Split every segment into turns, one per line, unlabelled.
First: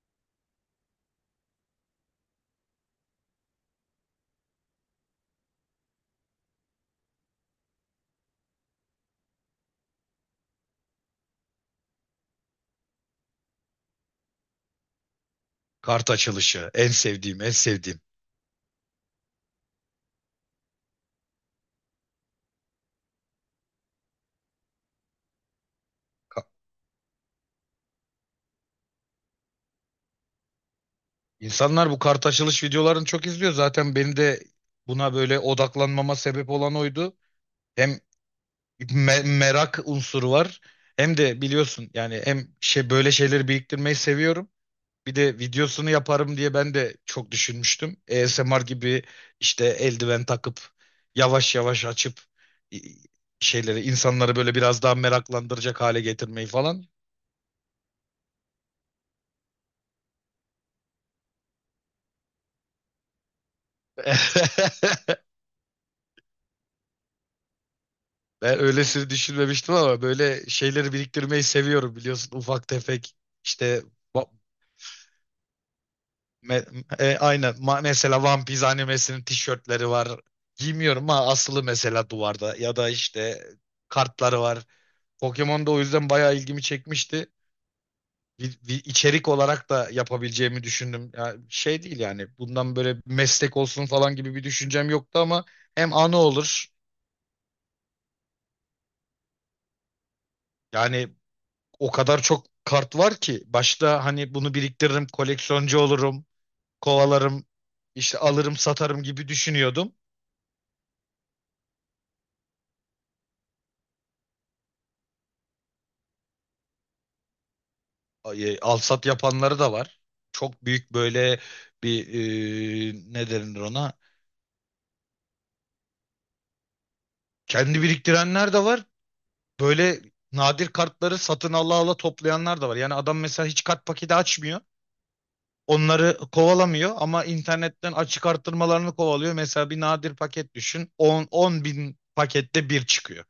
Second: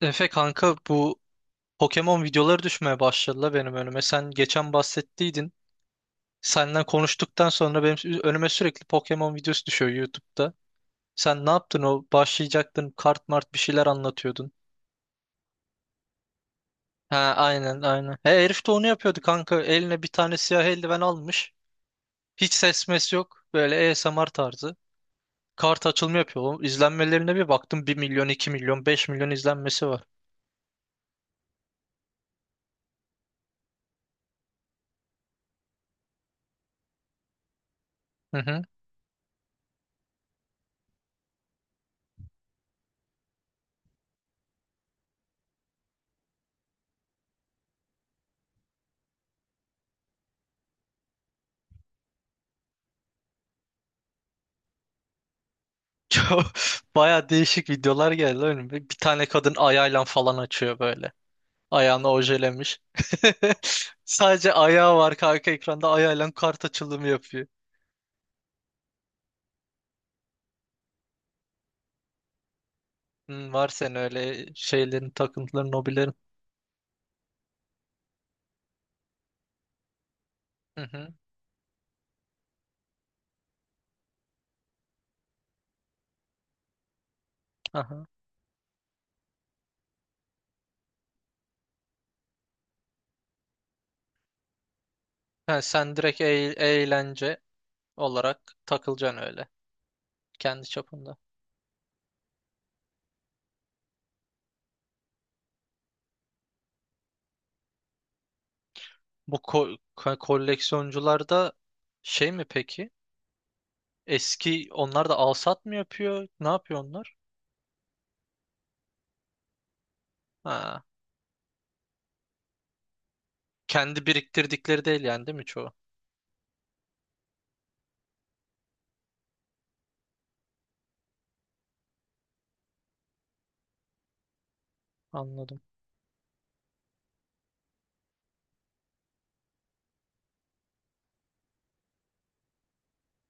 Efe kanka bu Pokemon videoları düşmeye başladı benim önüme. Sen geçen bahsettiydin. Senden konuştuktan sonra benim önüme sürekli Pokemon videosu düşüyor YouTube'da. Sen ne yaptın o? Başlayacaktın kart mart bir şeyler anlatıyordun.
Kart açılışı. En
Ha,
sevdiğim, en
aynen
sevdiğim.
aynen. He, herif de onu yapıyordu kanka. Eline bir tane siyah eldiven almış. Hiç ses mes yok. Böyle ASMR tarzı. Kart açılımı yapıyor.
Ka-
Oğlum, İzlenmelerine bir baktım, 1 milyon, 2 milyon, 5 milyon izlenmesi var.
İnsanlar bu kart açılış videolarını çok izliyor. Zaten beni de buna böyle odaklanmama sebep olan oydu. Hem merak unsuru var. Hem de biliyorsun yani hem şey böyle şeyleri biriktirmeyi seviyorum. Bir de videosunu yaparım diye ben de çok düşünmüştüm. ASMR gibi işte eldiven takıp yavaş yavaş açıp i- şeyleri insanları böyle biraz daha meraklandıracak hale
Çok
getirmeyi falan.
baya değişik videolar geldi önüme. Bir tane kadın ayağıyla falan açıyor böyle. Ayağını ojelemiş. Sadece ayağı var kanka, ekranda ayağıyla kart açılımı yapıyor.
Ben öylesini düşünmemiştim ama böyle şeyleri biriktirmeyi seviyorum biliyorsun. Ufak tefek
Hmm, var
işte
senin
va-
öyle şeylerin, takıntıların, hobilerin.
aynen mesela One Piece animesinin tişörtleri var.
Hı
Giymiyorum
hı.
ama asılı mesela duvarda ya da işte kartları var. Pokemon da o yüzden bayağı ilgimi çekmişti.
Aha.
Bir içerik olarak da yapabileceğimi düşündüm. Ya şey değil yani bundan böyle meslek olsun falan gibi bir düşüncem yoktu ama
Ha,
hem
sen
anı
direkt
olur.
eğlence olarak takılacaksın öyle. Kendi
Yani
çapında.
o kadar çok kart var ki başta hani bunu biriktiririm, koleksiyoncu olurum, kovalarım, işte alırım, satarım gibi
Bu
düşünüyordum.
koleksiyoncular da şey mi peki? Eski onlar da alsat mı yapıyor? Ne yapıyor onlar?
Ay, al sat yapanları da var. Çok
Ha.
büyük böyle bir ne denir ona?
Kendi biriktirdikleri değil yani, değil mi çoğu?
Kendi biriktirenler de var. Böyle nadir kartları satın ala ala toplayanlar da var. Yani adam mesela hiç kart paketi açmıyor.
Anladım.
Onları kovalamıyor ama internetten açık arttırmalarını kovalıyor. Mesela bir nadir paket düşün. 10 bin pakette bir çıkıyor.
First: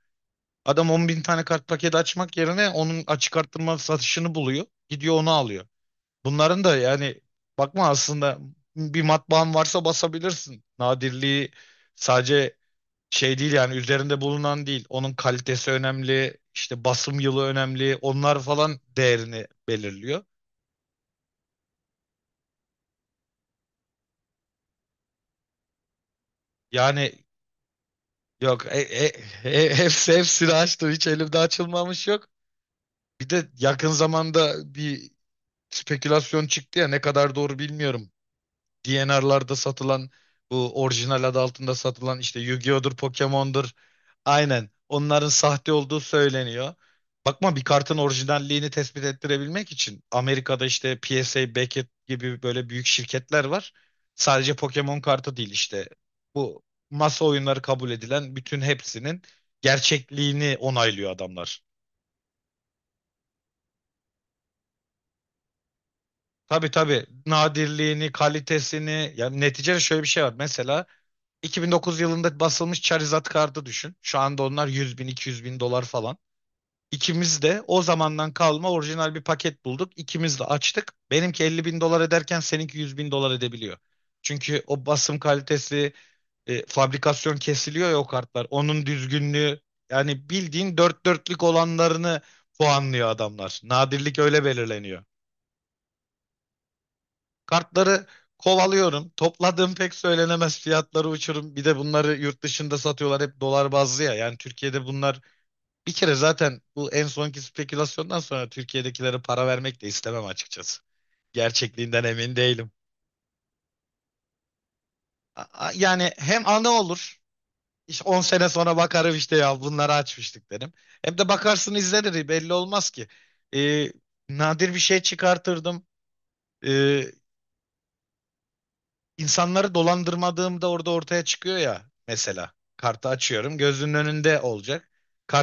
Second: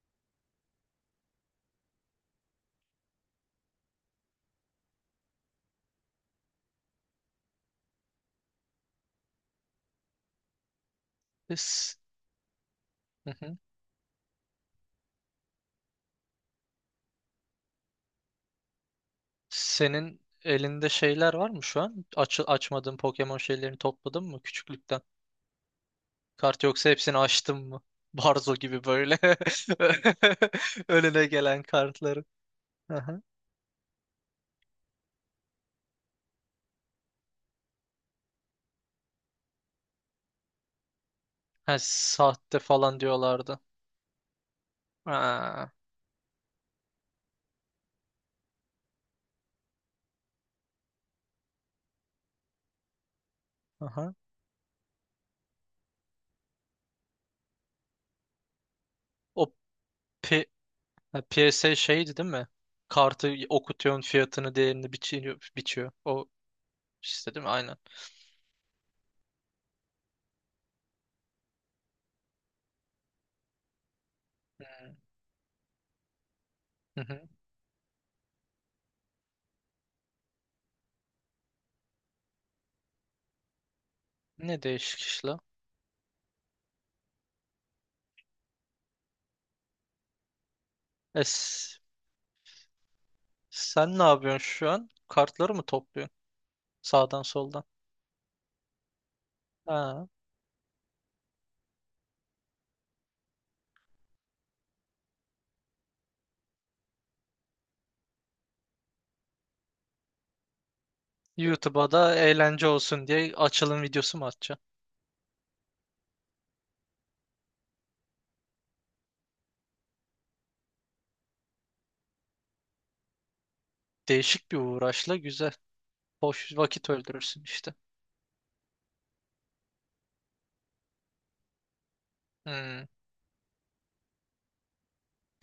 Adam 10 bin tane kart paketi açmak yerine onun açık arttırma satışını buluyor. Gidiyor onu alıyor. Bunların da yani bakma aslında bir matbaan varsa basabilirsin. Nadirliği
Biz...
sadece
Hı
şey değil
hı.
yani üzerinde bulunan değil. Onun kalitesi önemli, işte basım yılı önemli. Onlar falan değerini
Senin
belirliyor.
elinde şeyler var mı şu an? Açmadığın Pokemon şeylerini topladın mı küçüklükten? Kart yoksa
Yani
hepsini açtın mı? Barzo
yok
gibi böyle.
hepsini açtı. Hiç
Önüne
elimde
gelen
açılmamış
kartları.
yok.
Aha.
Bir de yakın zamanda bir spekülasyon çıktı ya ne kadar doğru bilmiyorum. DNR'larda satılan bu orijinal adı altında
Ha,
satılan işte
sahte
Yu-Gi-Oh'dur,
falan diyorlardı.
Pokemon'dur. Aynen. Onların
Ha,
sahte olduğu söyleniyor. Bakma bir kartın orijinalliğini tespit ettirebilmek için Amerika'da işte PSA, Beckett gibi böyle büyük şirketler var.
aha.
Sadece Pokemon kartı değil işte. Bu masa oyunları kabul edilen bütün hepsinin
O P
gerçekliğini onaylıyor
ha,
adamlar.
PSA şeydi değil mi? Kartı okutuyorsun, fiyatını değerini biçiyor. O
Tabii tabii.
işte değil mi? Aynen.
Nadirliğini, kalitesini. Yani neticede şöyle bir şey var. Mesela 2009 yılında basılmış Charizard kartı düşün. Şu anda onlar 100 bin 200 bin dolar falan.
Hı hı.
İkimiz de o zamandan kalma orijinal bir paket bulduk. İkimiz de açtık. Benimki 50 bin dolar ederken seninki 100 bin dolar edebiliyor.
Ne
Çünkü o
değişik
basım
işler.
kalitesi, fabrikasyon kesiliyor ya o kartlar. Onun düzgünlüğü yani bildiğin dört
E,
dörtlük
s-
olanlarını puanlıyor adamlar.
Sen ne
Nadirlik
yapıyorsun
öyle
şu an?
belirleniyor.
Kartları mı topluyorsun sağdan soldan?
Kartları kovalıyorum. Topladığım pek
Ha.
söylenemez, fiyatları uçurum. Bir de bunları yurt dışında satıyorlar hep dolar bazlı ya. Yani Türkiye'de bunlar bir kere zaten bu en sonki spekülasyondan sonra Türkiye'dekilere para vermek de istemem açıkçası.
YouTube'a
Gerçekliğinden
da
emin
eğlence
değilim.
olsun diye açılım videosu mu atacaksın?
Yani hem anı olur. İşte 10 sene sonra bakarım işte ya bunları açmıştık derim. Hem de bakarsın izlenir, belli olmaz ki. Ee,
Değişik bir
nadir bir şey
uğraşla güzel.
çıkartırdım.
Boş vakit
Ee,
öldürürsün işte.
insanları dolandırmadığımda orada ortaya çıkıyor ya mesela.
Hmm.
Kartı açıyorum, gözünün önünde olacak.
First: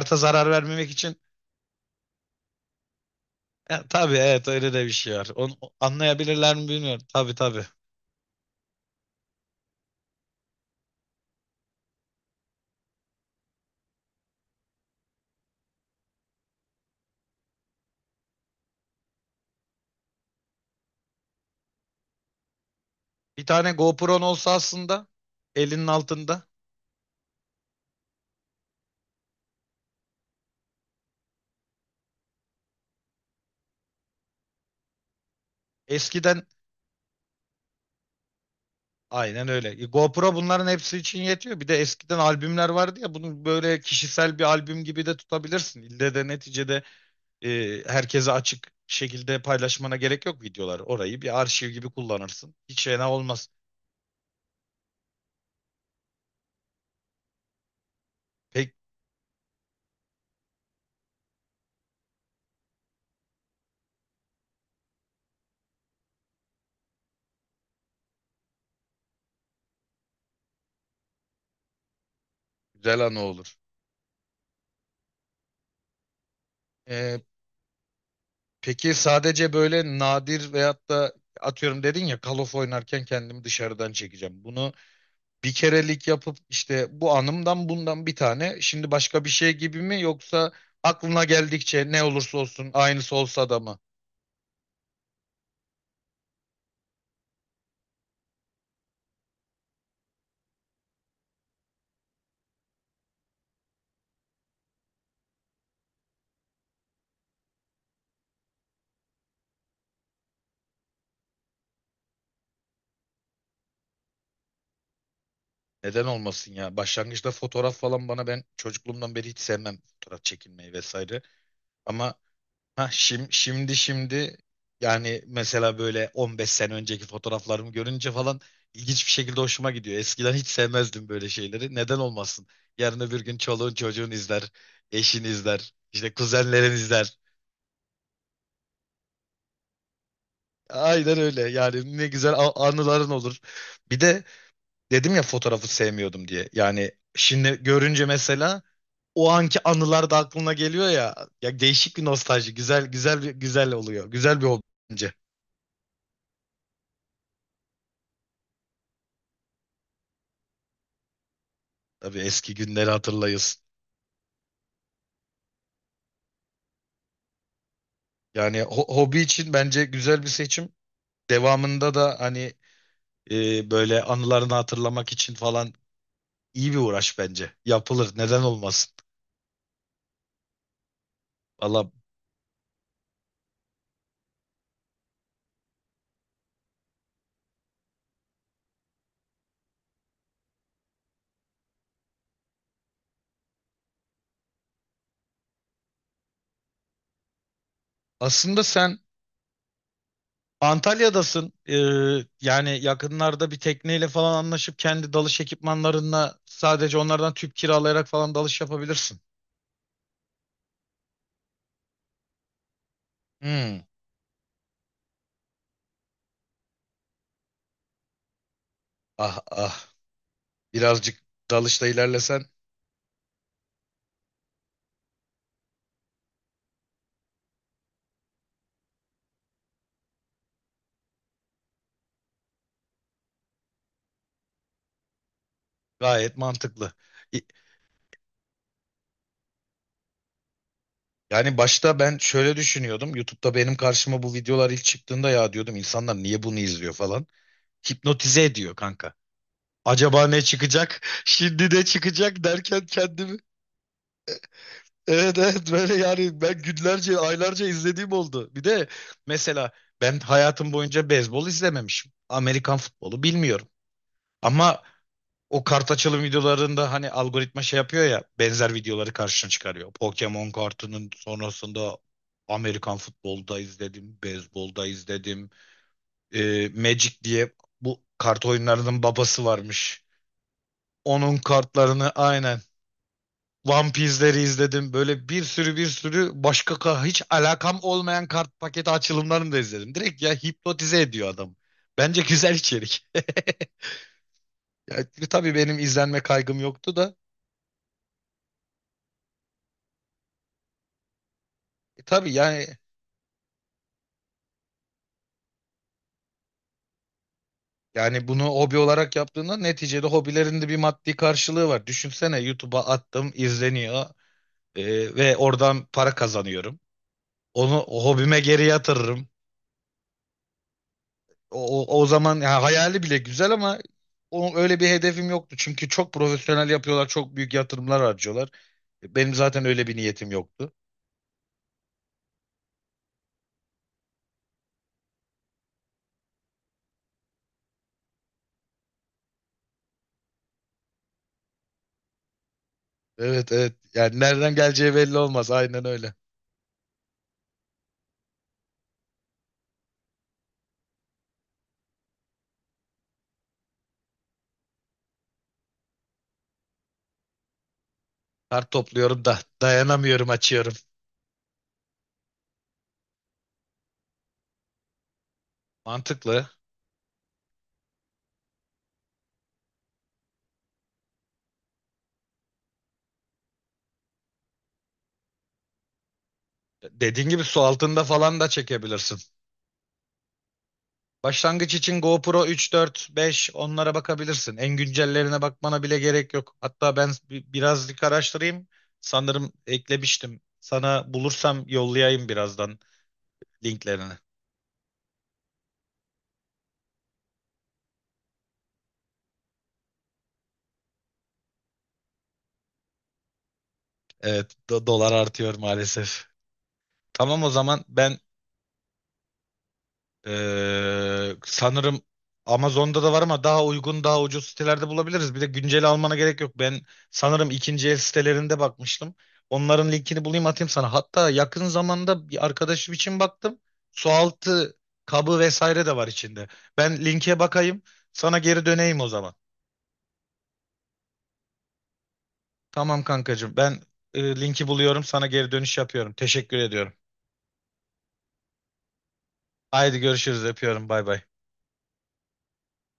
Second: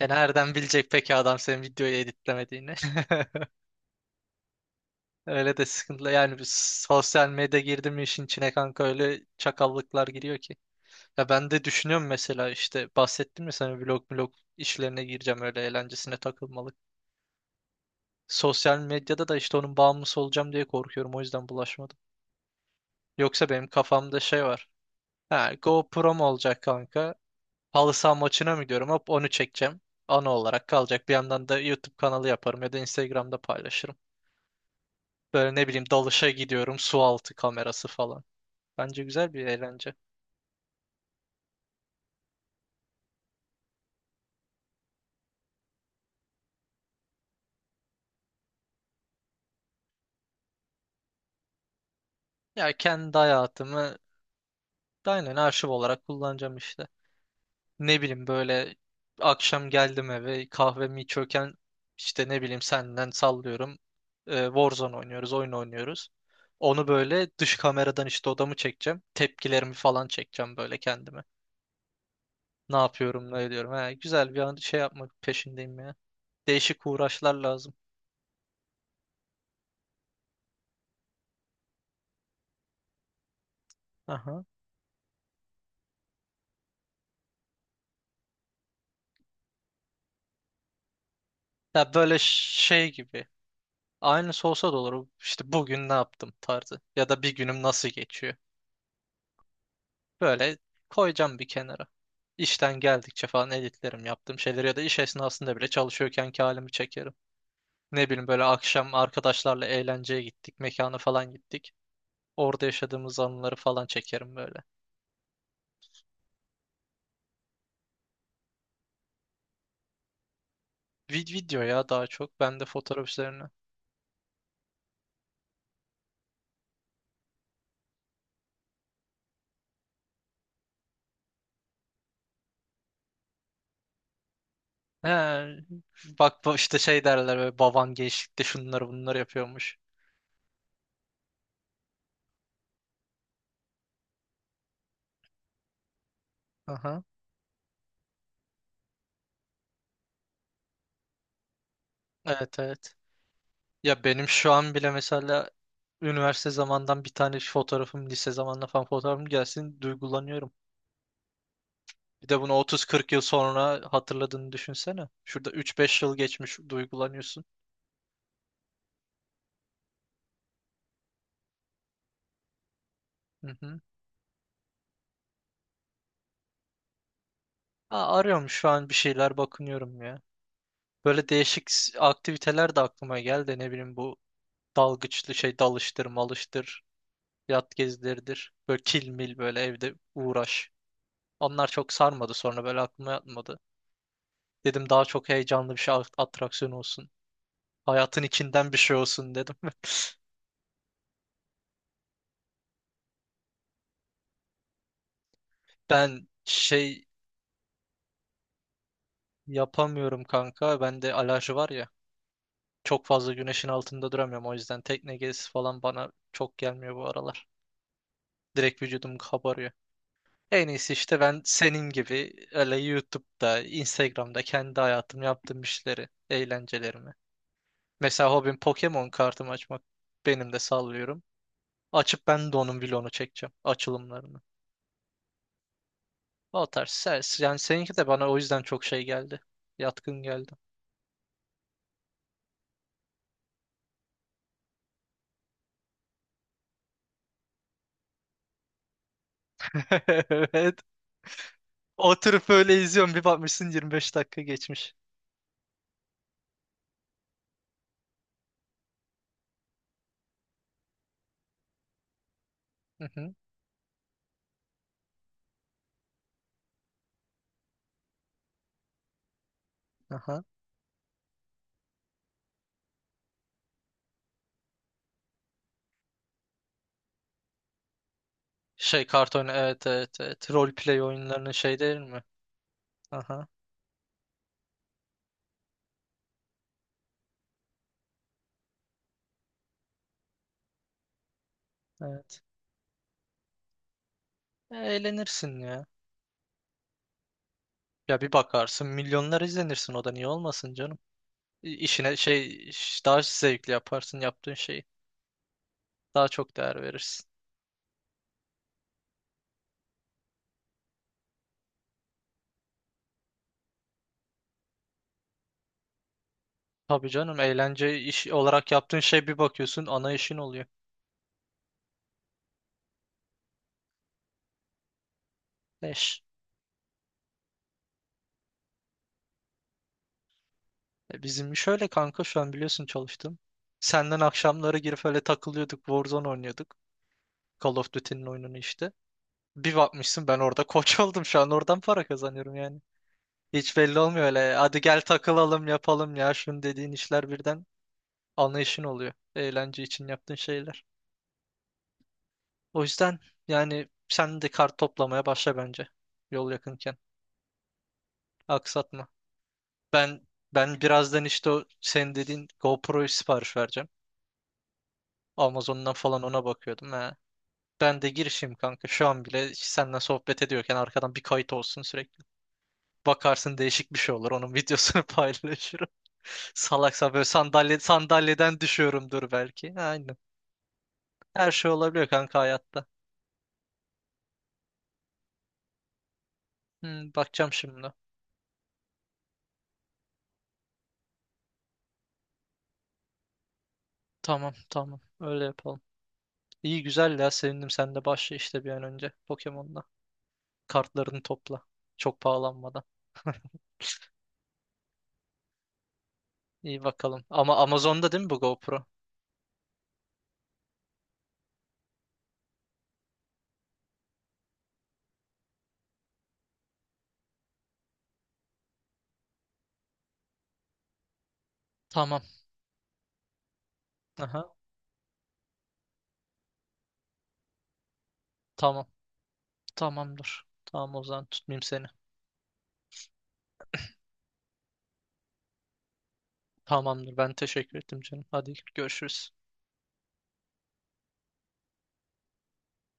E,
zarar
nereden bilecek
vermemek
peki
için
adam senin videoyu editlemediğini?
tabii, evet, öyle de bir şey var. Onu
Öyle de sıkıntılı. Yani biz,
anlayabilirler mi bilmiyorum.
sosyal
Tabii
medya
tabii.
girdi mi işin içine kanka, öyle çakallıklar giriyor ki. Ya ben de düşünüyorum mesela, işte bahsettim ya sana, vlog işlerine gireceğim öyle eğlencesine takılmalık. Sosyal medyada da işte onun bağımlısı olacağım diye korkuyorum. O yüzden bulaşmadım.
Bir
Yoksa benim
tane
kafamda
GoPro'nun
şey
olsa
var.
aslında
Ha,
elinin
GoPro'm
altında.
olacak kanka. Halı saha maçına mı gidiyorum? Hop, onu çekeceğim. Ana olarak kalacak. Bir yandan da YouTube kanalı yaparım ya da Instagram'da paylaşırım. Böyle ne bileyim, dalışa
Eskiden
gidiyorum. Su altı kamerası falan. Bence güzel bir
aynen öyle.
eğlence.
GoPro bunların hepsi için yetiyor. Bir de eskiden albümler vardı ya, bunu böyle kişisel bir albüm gibi de tutabilirsin. İlle de neticede herkese açık şekilde paylaşmana gerek yok videolar. Orayı bir arşiv gibi kullanırsın.
Ya
Hiç fena
kendi
olmaz.
hayatımı aynen arşiv olarak kullanacağım işte. Ne bileyim
Pek
böyle, akşam geldim eve, kahvemi içiyorken işte ne bileyim senden sallıyorum. Warzone oynuyoruz, oyun oynuyoruz. Onu böyle dış kameradan işte odamı çekeceğim. Tepkilerimi falan çekeceğim böyle kendime. Ne
güzel anı
yapıyorum, ne
olur.
ediyorum. He, güzel bir an şey yapmak peşindeyim ya. Değişik
E,
uğraşlar lazım.
peki sadece böyle nadir veyahut da atıyorum dedin ya Call of oynarken kendimi dışarıdan
Aha.
çekeceğim. Bunu bir kerelik yapıp işte bu anımdan bundan bir tane. Şimdi başka bir şey gibi mi, yoksa aklına geldikçe
Ya
ne
böyle
olursa olsun
şey
aynısı
gibi.
olsa da mı?
Aynısı olsa da olur. İşte bugün ne yaptım tarzı. Ya da bir günüm nasıl geçiyor. Böyle koyacağım bir kenara. İşten geldikçe falan editlerim yaptığım şeyleri, ya da iş esnasında bile çalışıyorken ki halimi çekerim. Ne bileyim böyle, akşam arkadaşlarla eğlenceye gittik, mekana falan gittik. Orada yaşadığımız anıları falan çekerim böyle.
Neden olmasın ya? Başlangıçta fotoğraf falan bana, ben çocukluğumdan beri hiç sevmem fotoğraf çekilmeyi vesaire.
Video ya daha
Ama
çok. Ben de fotoğraf üzerine.
Şimdi yani mesela böyle 15 sene önceki fotoğraflarımı görünce falan ilginç bir şekilde hoşuma gidiyor. Eskiden hiç sevmezdim böyle şeyleri. Neden olmasın? Yarın öbür gün çoluğun çocuğun izler, eşin izler,
He,
işte
bak bu
kuzenlerin
işte, şey
izler.
derler böyle, baban gençlikte şunları bunları yapıyormuş.
Aynen öyle. Yani ne güzel anıların olur. Bir de dedim ya fotoğrafı sevmiyordum diye. Yani
Aha.
şimdi görünce mesela o anki anılar da aklına geliyor ya. Ya değişik bir nostalji.
Evet,
Güzel
evet.
güzel bir güzel
Ya
oluyor.
benim
Güzel bir
şu
hobi
an bile
bence.
mesela üniversite zamandan bir tane fotoğrafım, lise zamanla falan fotoğrafım gelsin, duygulanıyorum.
Tabii
Bir de bunu
eski günleri
30-40 yıl
hatırlayız.
sonra hatırladığını düşünsene. Şurada 3-5 yıl geçmiş duygulanıyorsun.
Yani hobi için bence güzel bir seçim. Devamında da hani
Hı hı.
böyle anılarını hatırlamak için falan iyi bir uğraş bence. Yapılır.
Aa,
Neden
arıyorum şu an,
olmasın?
bir şeyler bakınıyorum ya. Böyle değişik
Valla
aktiviteler de aklıma geldi. Ne bileyim bu dalgıçlı şey, dalıştır malıştır. Yat gezileridir. Böyle kilmil, böyle evde uğraş. Onlar çok sarmadı, sonra böyle aklıma yatmadı. Dedim daha çok heyecanlı bir şey, atraksiyon olsun. Hayatın
aslında
içinden bir şey
sen
olsun dedim.
Antalya'dasın. Yani yakınlarda bir tekneyle falan anlaşıp kendi dalış
Ben
ekipmanlarınla sadece
şey
onlardan tüp kiralayarak falan dalış yapabilirsin.
yapamıyorum kanka. Bende alerji var ya. Çok fazla güneşin
Hmm.
altında duramıyorum. O yüzden tekne gezisi falan bana çok gelmiyor bu aralar. Direkt vücudum
Ah
kabarıyor.
ah.
En iyisi işte
Birazcık
ben
dalışta
senin gibi
ilerlesen
öyle YouTube'da, Instagram'da kendi hayatım, yaptığım işleri, eğlencelerimi. Mesela hobim Pokemon kartımı açmak. Benim de sallıyorum. Açıp ben de onun vlogunu çekeceğim. Açılımlarını.
gayet
O tarz.
mantıklı.
Yani seninki de bana o yüzden çok şey geldi. Yatkın geldi.
Yani başta ben şöyle düşünüyordum. YouTube'da benim karşıma bu videolar ilk çıktığında ya diyordum insanlar niye bunu izliyor falan. Hipnotize ediyor kanka. Acaba ne
Evet.
çıkacak? Şimdi ne çıkacak
Oturup öyle
derken
izliyorum. Bir
kendimi
bakmışsın 25 dakika geçmiş.
evet, evet, böyle yani ben günlerce aylarca izlediğim oldu. Bir de mesela ben hayatım boyunca beyzbol izlememişim. Amerikan
Hı
futbolu
hı.
bilmiyorum. Ama o kart açılım videolarında hani algoritma şey yapıyor ya benzer videoları karşına çıkarıyor.
Aha.
Pokemon kartının sonrasında Amerikan futbolda izledim, beyzbolda izledim. Magic diye bu kart oyunlarının
Şey kart
babası
oyunu, evet,
varmış.
evet. Roleplay
Onun
oyunlarının şey değil
kartlarını
mi?
aynen
Aha,
One Piece'leri izledim. Böyle bir sürü bir sürü başka hiç alakam olmayan kart paketi açılımlarını da izledim. Direkt ya hipnotize ediyor adam. Bence
evet.
güzel içerik.
E,
Ya, tabii
eğlenirsin
benim
ya.
izlenme kaygım yoktu da.
Ya bir bakarsın milyonlar izlenirsin, o da niye olmasın canım.
E,
İşine
tabii yani
şey, daha zevkli yaparsın yaptığın şeyi. Daha çok değer verirsin.
Yani bunu hobi olarak yaptığında neticede hobilerinde bir maddi karşılığı var. Düşünsene YouTube'a attım, izleniyor ve oradan para kazanıyorum.
Tabii canım,
Onu
eğlence
o
iş
hobime geri
olarak yaptığın şey,
yatırırım.
bir bakıyorsun ana işin oluyor.
O zaman ya hayali bile güzel ama öyle bir hedefim yoktu. Çünkü çok
Eş.
profesyonel yapıyorlar, çok büyük yatırımlar harcıyorlar. Benim zaten öyle bir niyetim yoktu.
E, bizim iş öyle kanka, şu an biliyorsun, çalıştım. Senden akşamları girip öyle takılıyorduk, Warzone oynuyorduk. Call of Duty'nin oyununu işte. Bir bakmışsın ben orada koç oldum, şu an oradan para kazanıyorum yani.
Evet, evet.
Hiç belli
Yani
olmuyor öyle.
nereden
Hadi
geleceği
gel
belli olmaz.
takılalım,
Aynen öyle.
yapalım ya. Şunu dediğin işler birden anlayışın oluyor. Eğlence için yaptığın şeyler. O yüzden yani sen de kart toplamaya başla bence. Yol yakınken.
Kart
Aksatma.
topluyorum da
Ben
dayanamıyorum, açıyorum.
ben birazdan işte o senin dediğin GoPro'yu sipariş vereceğim. Amazon'dan falan ona
Mantıklı.
bakıyordum. He. Ben de girişim kanka. Şu an bile senden sohbet ediyorken arkadan bir kayıt olsun sürekli. Bakarsın değişik bir şey olur. Onun videosunu paylaşırım. Salaksa böyle
Dediğin gibi su altında falan da
sandalyeden
çekebilirsin.
düşüyorumdur belki. Aynen. Her şey
Başlangıç için
olabiliyor kanka
GoPro 3,
hayatta.
4, 5 onlara bakabilirsin. En güncellerine bakmana bile gerek yok. Hatta
Hmm,
ben
bakacağım şimdi.
birazcık araştırayım. Sanırım eklemiştim. Sana bulursam yollayayım birazdan linklerini.
Tamam. Öyle yapalım. İyi güzel ya, sevindim. Sen de başla işte bir an önce Pokemon'la. Kartlarını topla. Çok pahalanmadan.
Evet, dolar artıyor maalesef.
İyi bakalım.
Tamam o
Ama
zaman
Amazon'da
ben
değil mi bu GoPro?
Sanırım Amazon'da da var ama daha uygun, daha ucuz sitelerde bulabiliriz. Bir de güncel almana gerek yok. Ben sanırım ikinci el sitelerinde bakmıştım. Onların linkini bulayım, atayım sana. Hatta yakın
Tamam.
zamanda bir arkadaşım için baktım.
Aha.
Sualtı kabı vesaire de var içinde. Ben linke bakayım. Sana geri
Tamam.
döneyim o zaman.
Tamamdır. Tamam, o zaman tutmayayım seni.
Tamam kankacığım. Ben linki buluyorum. Sana geri dönüş yapıyorum. Teşekkür ediyorum.
Tamamdır. Ben teşekkür ettim canım. Hadi görüşürüz.
Haydi görüşürüz. Öpüyorum. Bay bay.